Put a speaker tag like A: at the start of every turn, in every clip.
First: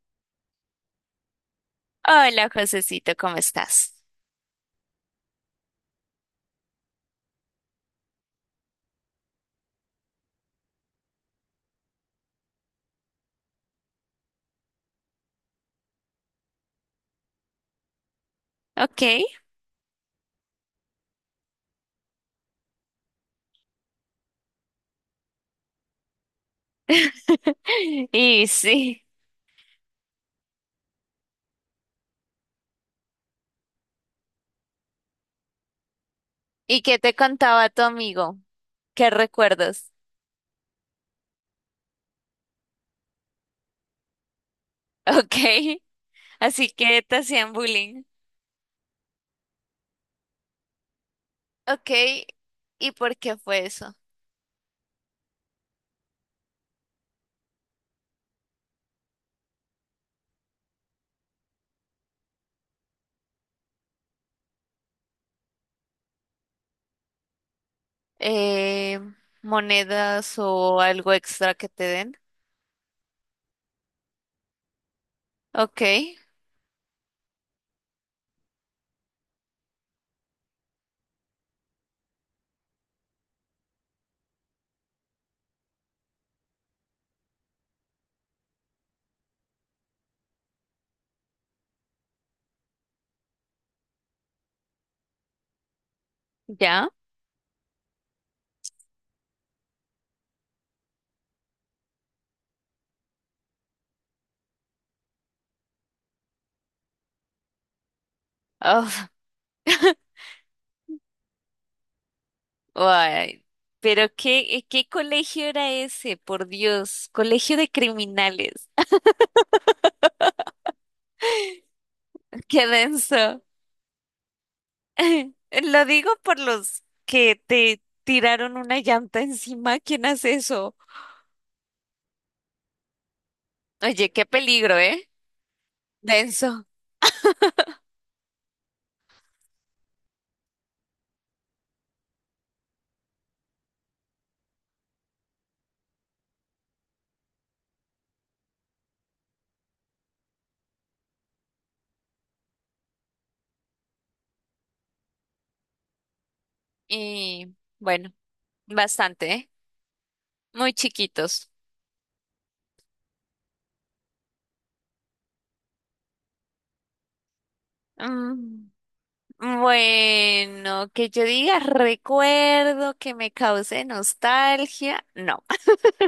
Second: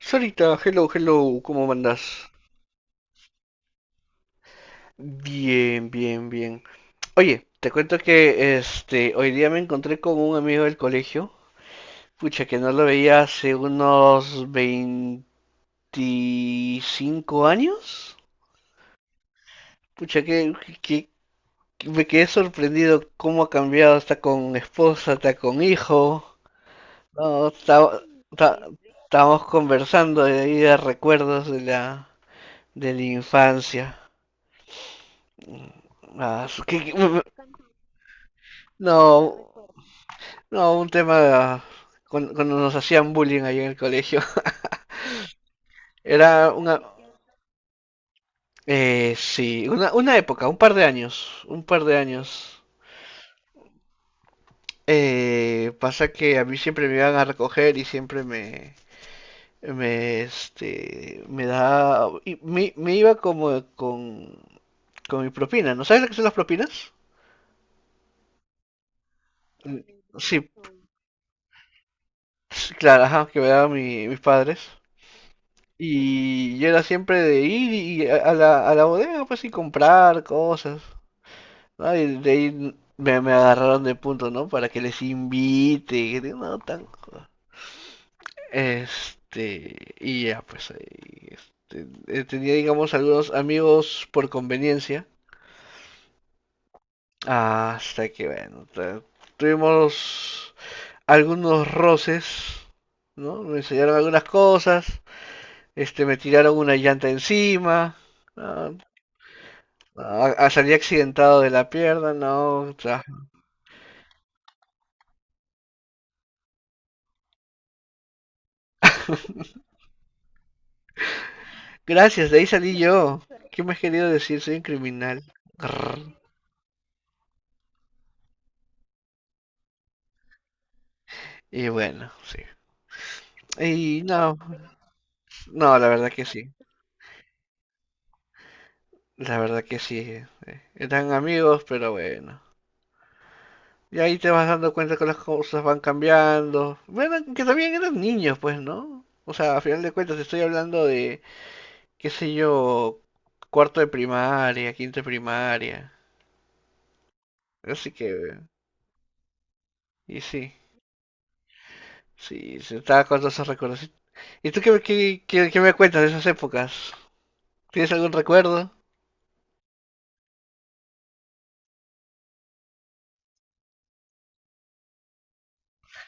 A: Sarita, hello, hello, ¿cómo andas?
B: Hola, Josecito, ¿cómo estás?
A: Bien, bien, bien. Oye, te cuento que hoy día me encontré con un amigo del colegio, pucha, que no lo veía hace unos 25 años.
B: Ok.
A: Pucha, que- que me quedé sorprendido cómo ha cambiado, está con esposa, está con hijo. No,
B: Y
A: está-
B: sí.
A: estábamos conversando de ahí de recuerdos de la infancia. Ah,
B: ¿Y qué te contaba tu amigo? ¿Qué
A: no.
B: recuerdos?
A: No, un tema cuando nos hacían bullying ahí en el colegio.
B: Ok.
A: Era
B: Así
A: una,
B: que te hacían bullying.
A: sí, una época, un par de años, un par
B: Ok.
A: de años.
B: ¿Y por qué fue eso?
A: Pasa que a mí siempre me iban a recoger y siempre me, me, este, me da, y me iba como con mi propina, ¿no sabes lo que son las propinas?
B: Eh,
A: Mm.
B: ¿Monedas
A: Sí,
B: o algo extra que te den?
A: sí, claro, ajá, que me daban mis padres.
B: Ok.
A: Y yo era siempre de ir y a la bodega, pues, y comprar cosas, ¿no? Y de ahí me agarraron de punto, ¿no? Para que les invite, y que no, tan. Y ya, pues, ahí, este, tenía, digamos, algunos amigos por conveniencia,
B: ¿Ya?
A: hasta que, bueno, tuvimos algunos roces, ¿no? Me enseñaron algunas cosas, me tiraron una llanta encima, ah,
B: Oh,
A: Ah, ah, salí accidentado de la pierna, no. O sea,
B: ay, pero qué, ¿qué colegio era ese? Por Dios, colegio de criminales.
A: gracias, de ahí
B: Qué
A: salí yo.
B: denso.
A: ¿Qué me has querido decir? Soy un criminal.
B: Lo digo
A: Grrr.
B: por los que te tiraron una llanta encima. ¿Quién hace eso?
A: Y bueno, sí. Y
B: Oye, qué
A: no,
B: peligro, ¿eh?
A: no, la verdad que sí.
B: Denso.
A: La verdad que sí. Eran amigos, pero bueno. Y ahí te vas dando cuenta que las cosas van cambiando. Bueno, que también eran niños, pues, ¿no? O sea, a final de cuentas estoy hablando de, qué sé yo, cuarto de primaria, quinto de primaria.
B: Y
A: Así
B: bueno,
A: que,
B: bastante, ¿eh?
A: y sí.
B: Muy chiquitos.
A: Sí, se estaba con todos esos recuerdos. ¿Y tú qué me cuentas de esas épocas? ¿Tienes algún
B: Mm,
A: recuerdo?
B: bueno, que yo diga recuerdo que me cause nostalgia. No,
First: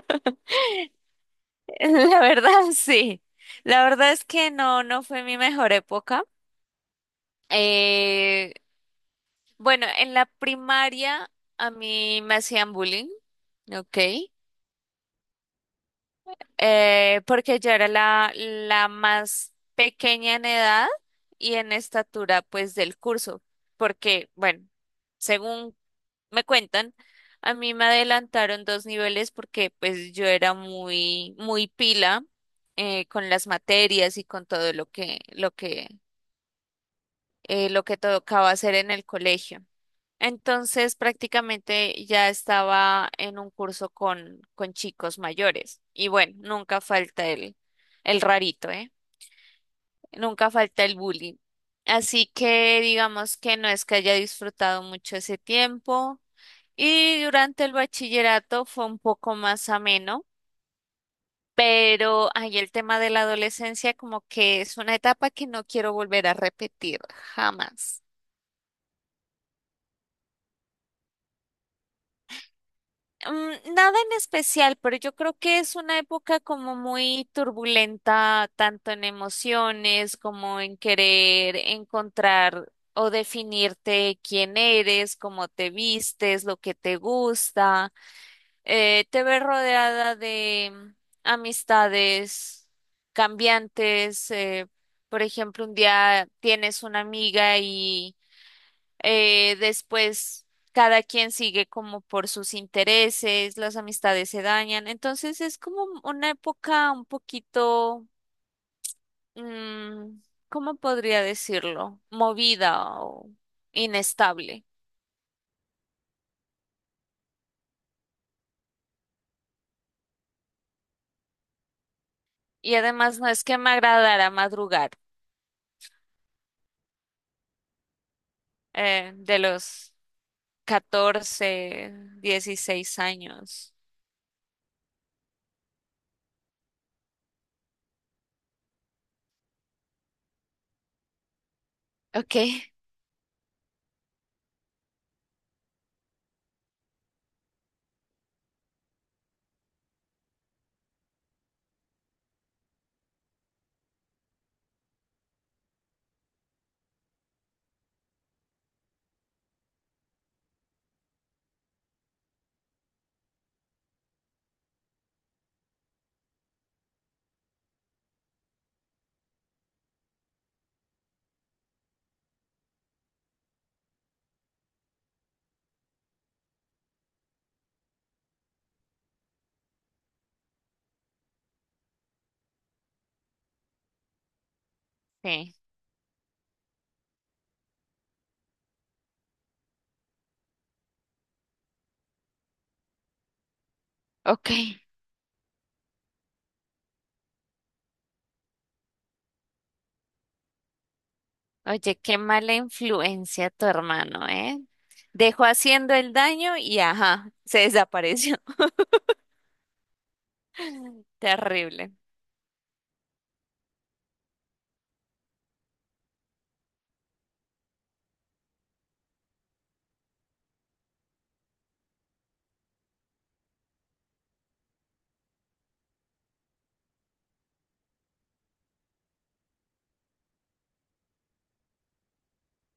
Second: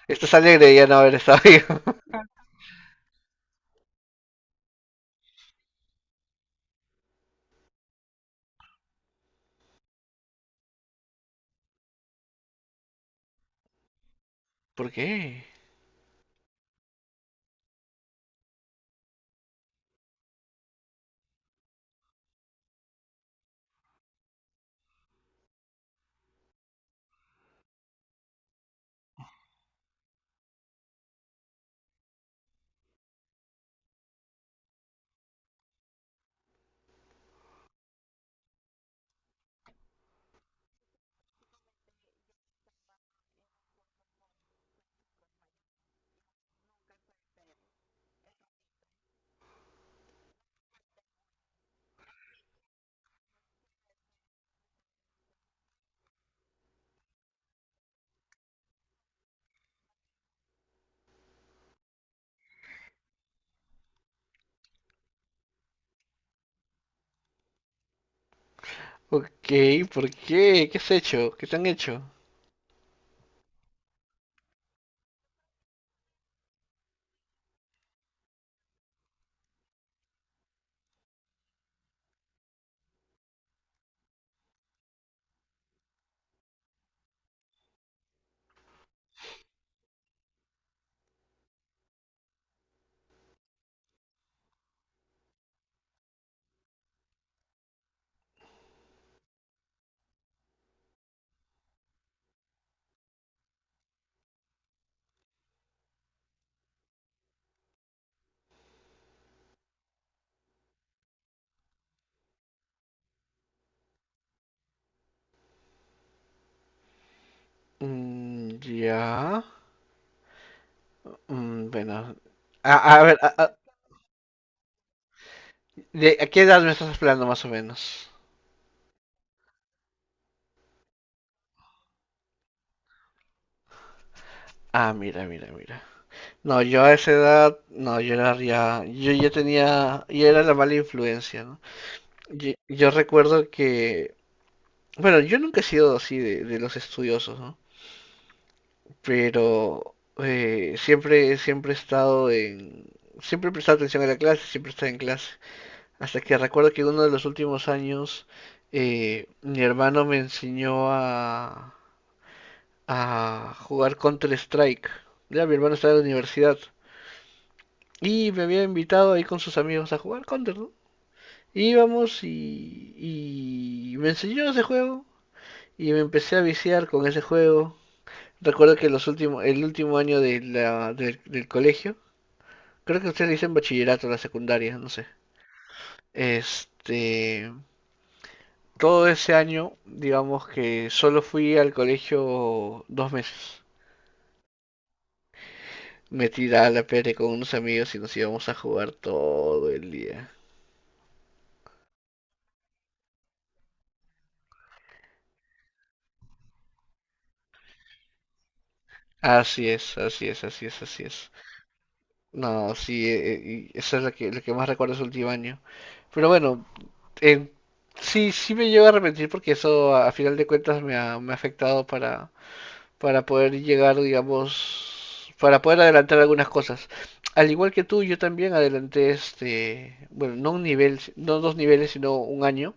A: Estás alegre de ya no haber estado vivo.
B: la verdad sí. La verdad es que no, no fue mi mejor época. Eh, Bueno, en la primaria a mí me hacían bullying, ¿ok?
A: ¿Por qué?
B: Porque yo era la más pequeña en edad y en estatura, pues, del curso. Porque, bueno, según me cuentan, a mí me adelantaron dos niveles porque, pues, yo era muy pila con las materias y con todo lo que tocaba hacer en el colegio. Entonces prácticamente ya estaba en un curso con chicos mayores. Y bueno, nunca falta el rarito, ¿eh? Nunca falta el bullying. Así que digamos que no es que haya disfrutado mucho ese tiempo. Y durante el bachillerato fue un poco más ameno, pero ahí el tema de la adolescencia como que es una etapa que no quiero volver a repetir jamás.
A: Ok, ¿por qué? ¿Qué has hecho? ¿Qué te han hecho?
B: Nada en especial, pero yo creo que es una época como muy turbulenta, tanto en emociones como en querer encontrar o definirte quién eres, cómo te vistes, lo que te gusta. Te ves rodeada de amistades cambiantes. Por ejemplo, un día tienes una amiga y después, cada quien sigue como por sus intereses, las amistades se dañan. Entonces es como una época un poquito, mm, ¿cómo podría decirlo? Movida o inestable.
A: Mm, ya. Mm, bueno.
B: Y
A: A, a ver,
B: además no
A: a,
B: es
A: a-
B: que me agradara madrugar
A: a qué edad me estás hablando más o menos?
B: de los 14 16 años.
A: Ah, mira, mira, mira. No, yo a esa edad, no, yo era ya, yo ya tenía, yo era la mala influencia, ¿no?
B: Ok,
A: Yo recuerdo que bueno, yo nunca he sido así de los estudiosos, ¿no? Pero siempre, siempre he estado en. Siempre he prestado atención a la clase, siempre he estado en clase. Hasta que recuerdo que uno de los últimos años mi hermano me enseñó a jugar Counter-Strike. Ya, mi hermano estaba en la universidad. Y me había invitado ahí con sus amigos a jugar Counter, ¿no? Íbamos y me enseñó ese juego. Y me empecé a viciar con ese juego. Recuerdo que el último año del colegio, creo que ustedes dicen bachillerato, la secundaria, no sé.
B: sí.
A: Este, todo ese año, digamos que solo fui al colegio 2 meses.
B: Ok.
A: Me tiraba la pere con unos amigos y nos íbamos a jugar todo el día.
B: Oye, qué mala influencia tu hermano, ¿eh? Dejó haciendo el daño y ajá, se desapareció.
A: Así es, así es, así es, así es.
B: Terrible.
A: No, sí, y eso es lo que, más recuerdo de ese último año. Pero bueno, en- sí, sí me llevo a arrepentir porque eso a final de cuentas me ha afectado para poder llegar, digamos, para poder adelantar algunas cosas. Al igual que tú, yo también adelanté bueno, no un nivel, no dos niveles, sino un año.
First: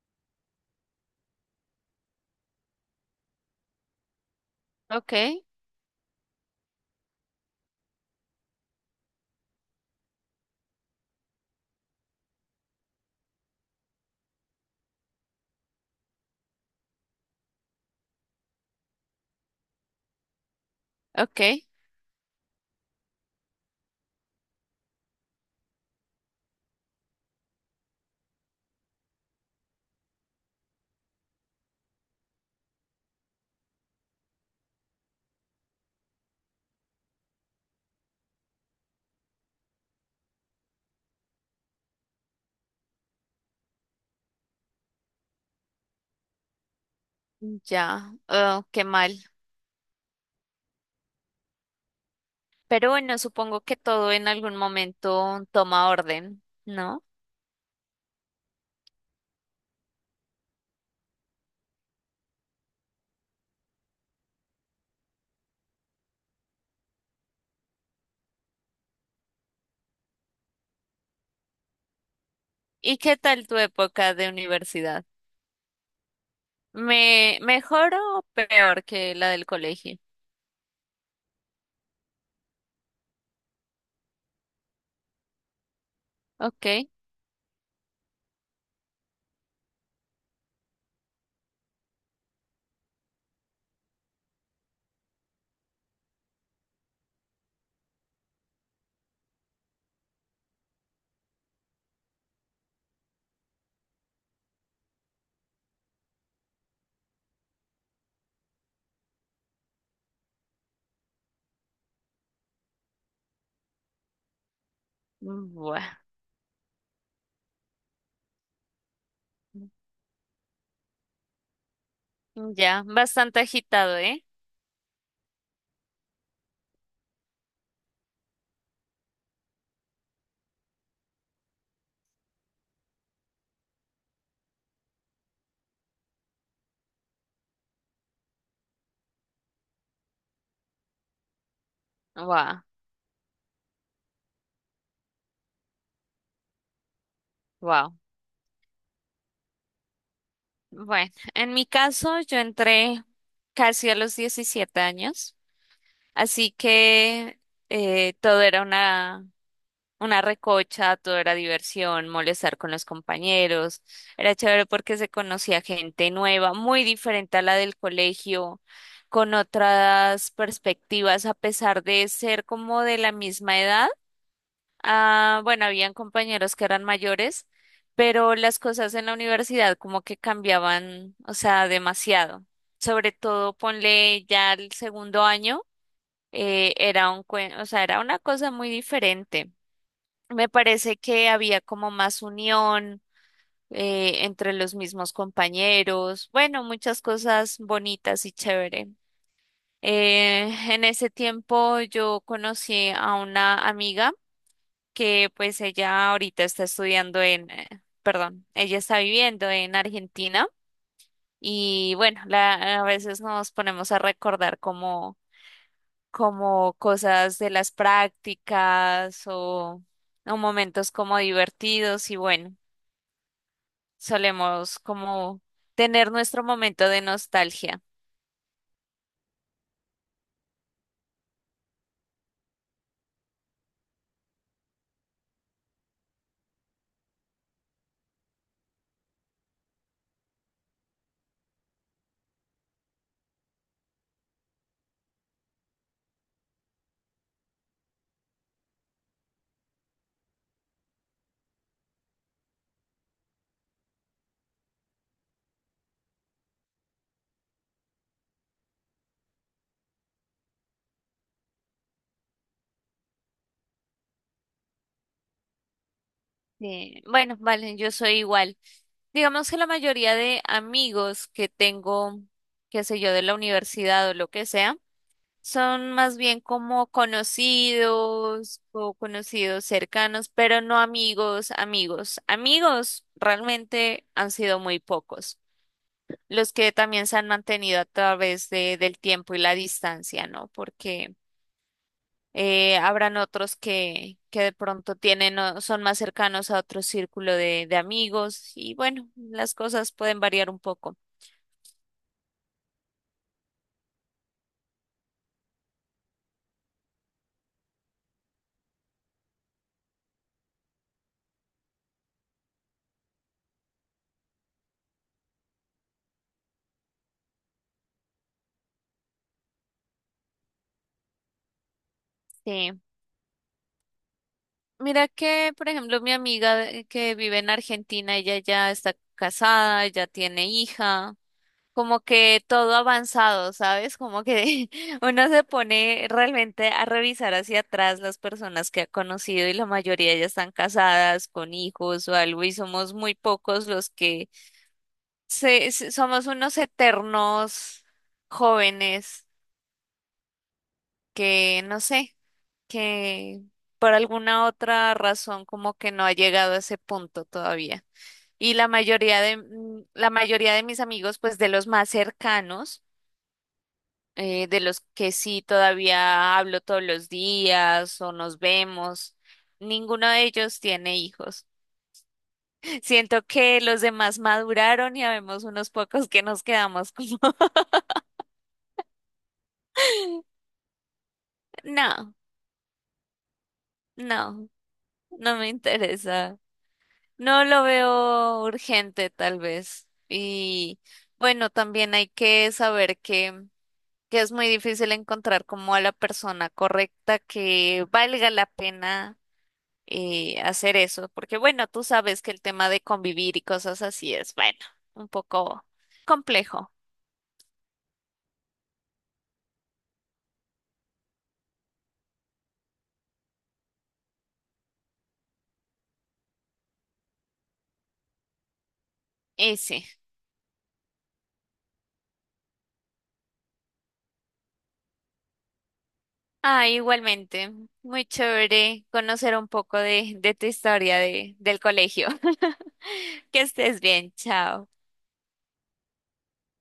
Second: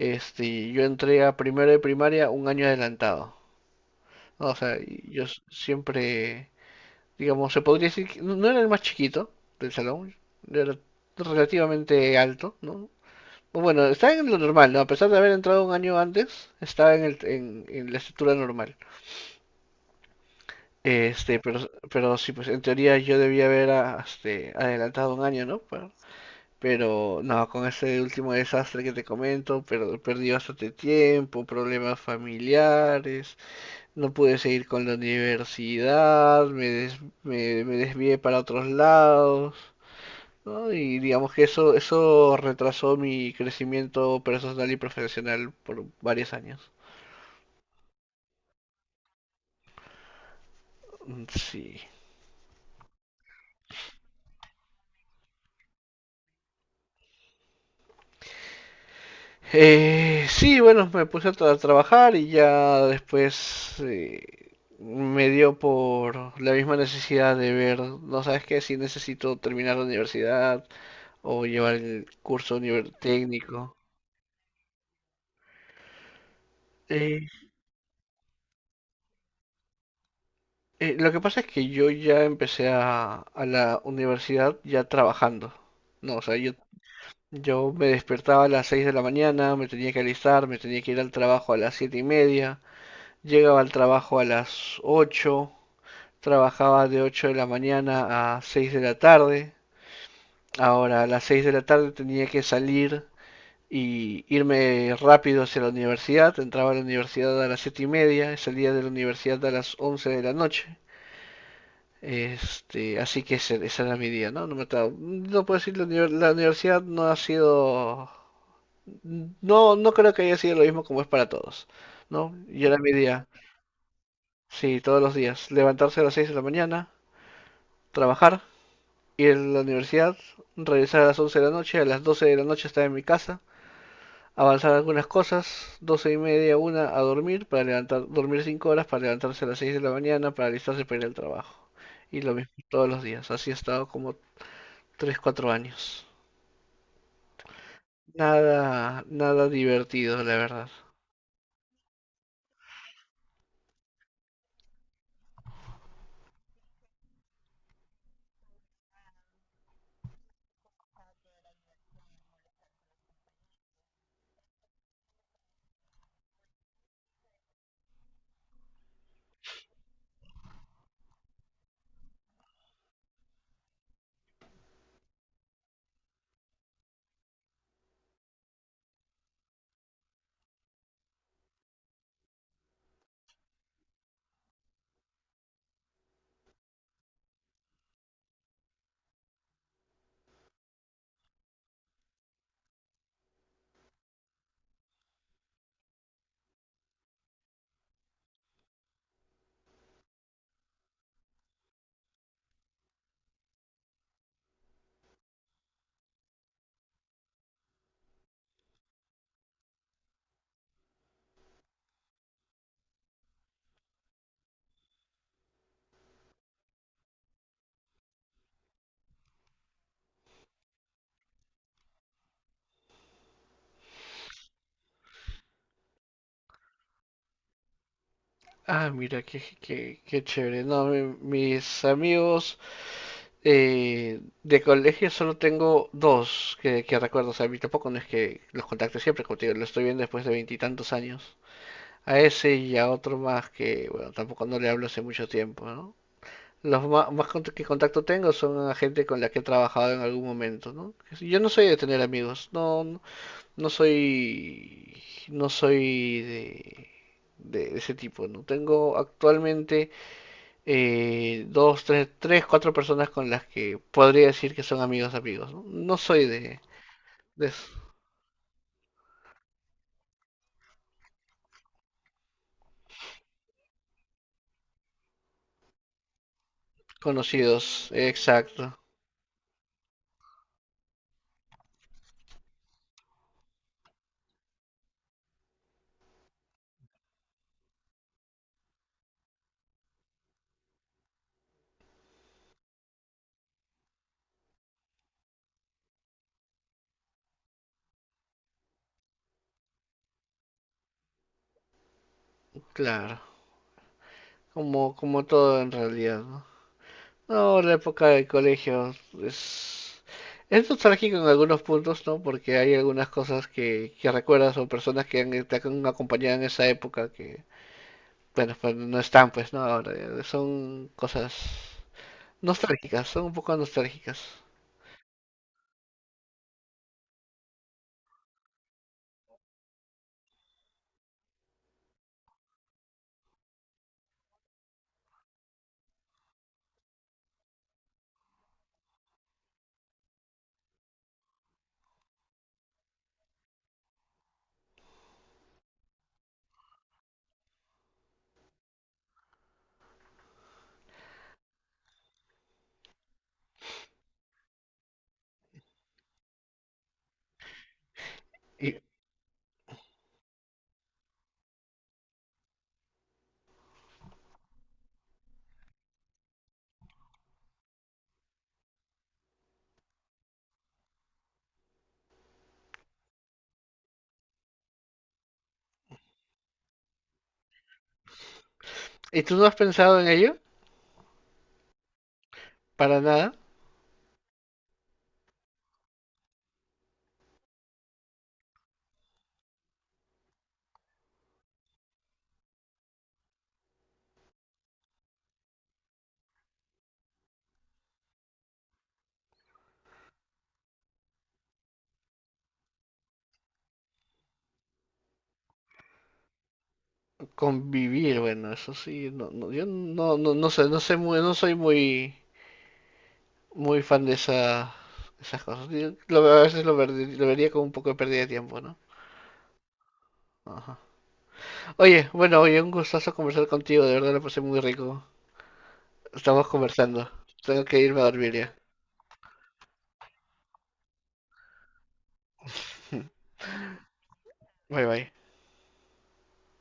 A: Yo entré a primero de primaria un año adelantado, ¿no? O sea,
B: Ok,
A: yo siempre, digamos, se podría decir que no era el más chiquito del salón, era relativamente alto, ¿no? Bueno, estaba en lo normal, ¿no? A pesar de haber entrado un año antes, estaba en la estructura normal. Este,
B: ok,
A: pero, pero sí, pues en teoría yo debía haber adelantado un año, ¿no? Pero no, con este último desastre que te comento, pero perdí bastante tiempo, problemas familiares, no pude seguir con la universidad, me desvié para otros lados, ¿no? Y digamos que eso retrasó mi crecimiento personal y profesional por varios años.
B: ya. Oh, qué mal.
A: Mm. Sí.
B: Pero bueno, supongo que todo en algún momento toma orden, ¿no?
A: Sí, bueno, me puse a trabajar y ya después me dio por la misma necesidad de ver, no sabes qué, si necesito terminar la universidad o llevar el curso
B: ¿Y qué tal tu
A: técnico.
B: época de universidad?
A: Eh,
B: ¿Me mejor o peor que la del colegio?
A: lo que pasa es que yo ya empecé a la universidad ya trabajando. No, o sea, yo,
B: Ok,
A: yo me despertaba a las 6 de la mañana, me tenía que alistar, me tenía que ir al trabajo a las 7:30, llegaba al trabajo a las 8. Trabajaba de 8 de la mañana a 6 de la tarde. Ahora a las 6 de la tarde tenía que salir y irme rápido hacia la universidad. Entraba a la universidad a las 7:30 y salía de la universidad a las 11 de la noche. Así que ese era mi día, ¿no? No, no puedo decir,
B: bueno,
A: la universidad no ha sido. No, no creo que haya sido lo mismo como es para todos, ¿no? Y era
B: ya,
A: mi día,
B: bastante agitado, ¿eh?
A: sí, todos los días. Levantarse a las 6 de la mañana, trabajar, ir a la universidad, regresar a las 11 de la noche, a las 12 de la noche estar en mi casa, avanzar algunas cosas, 12:30, una a dormir, para levantar, dormir 5 horas, para levantarse a las 6 de la mañana, para alistarse para ir al trabajo. Y lo mismo todos los días, así he estado como 3 4 años.
B: Wow,
A: Nada, nada divertido, la verdad.
B: bueno, en mi caso yo entré casi a los 17 años, así que todo era una recocha, todo era diversión, molestar con los compañeros, era chévere porque se conocía gente nueva, muy diferente a la del colegio, con otras perspectivas, a pesar de ser como de la misma edad. Ah, bueno, habían compañeros que eran mayores, pero las cosas en la universidad como que cambiaban, o sea, demasiado. Sobre todo, ponle ya el segundo año, era un, o sea, era una cosa muy diferente. Me parece que había como más unión entre los mismos compañeros, bueno, muchas cosas bonitas y chévere. Eh, en ese tiempo yo conocí a una amiga que pues ella ahorita está estudiando en, perdón, ella está viviendo en Argentina y bueno, la, a veces nos ponemos a recordar como, como cosas de las prácticas o momentos como divertidos y bueno, solemos como tener nuestro momento de nostalgia.
A: Ah, mira, qué chévere. No, mis amigos, de colegio solo tengo dos que recuerdo, o sea, a mí tampoco no es que los contacte siempre, como te digo, lo estoy viendo después de veintitantos años. A ese y a otro más que, bueno, tampoco no le hablo hace mucho tiempo, ¿no? Los más, que contacto tengo son a gente con la que he trabajado en algún momento, ¿no? Que si- Yo no soy de tener amigos, no, no, no soy, no soy de ese tipo, ¿no? Tengo actualmente dos, tres, tres, cuatro personas con las que podría decir que son amigos amigos. No. No soy de
B: Bueno, vale, yo soy igual. Digamos que la mayoría de amigos que tengo, qué sé yo, de la universidad o lo que sea, son más bien como
A: desconocidos,
B: conocidos
A: exacto,
B: o conocidos cercanos, pero no amigos, amigos. Amigos realmente han sido muy pocos, los que también se han mantenido a través de, del tiempo y la distancia, ¿no? Porque habrán otros que de pronto tienen, o son más cercanos a otro círculo de amigos y bueno, las cosas pueden variar un poco.
A: claro, como todo en realidad, ¿no? No, la época del colegio es, es nostálgico en algunos puntos, ¿no? Porque hay algunas cosas que recuerdas o personas te han acompañado en esa época que, bueno, pues no están, pues, ¿no? Ahora, son cosas
B: Sí.
A: nostálgicas, son un poco nostálgicas.
B: Mira que, por ejemplo, mi amiga que vive en Argentina, ella ya está casada, ya tiene hija, como que todo avanzado, ¿sabes? Como que uno se pone realmente a revisar hacia atrás las personas que ha conocido y la mayoría ya están casadas con hijos o algo y somos muy pocos los que somos unos eternos jóvenes que, no sé. Que por alguna otra razón como que no ha llegado a ese punto todavía. Y la
A: ¿Y,
B: mayoría de, la mayoría de mis amigos, pues de los más cercanos, de los que sí todavía hablo todos los días o nos vemos, ninguno de ellos tiene hijos. Siento que los demás maduraron y habemos unos pocos que nos quedamos como,
A: y tú no has pensado en ello?
B: no,
A: Para nada,
B: no, no me interesa. No lo veo urgente, tal vez. Y bueno, también hay que saber que es muy difícil encontrar como a la persona correcta que valga la pena hacer eso, porque bueno, tú sabes que el tema de convivir y cosas así es, bueno, un poco complejo.
A: convivir, bueno, eso sí, no, no, yo no, no, no sé, no sé muy, no soy muy, muy fan de esas cosas. A veces lo vería como un poco de pérdida de tiempo, ¿no?
B: Y sí.
A: Ajá. Oye, bueno, oye, un gustazo conversar contigo, de verdad lo pasé muy rico. Estamos
B: Ah,
A: conversando.
B: igualmente,
A: Tengo que irme a
B: muy
A: dormir ya.
B: chévere conocer un poco de tu historia de, del colegio. Que estés bien, chao.
A: Bye bye.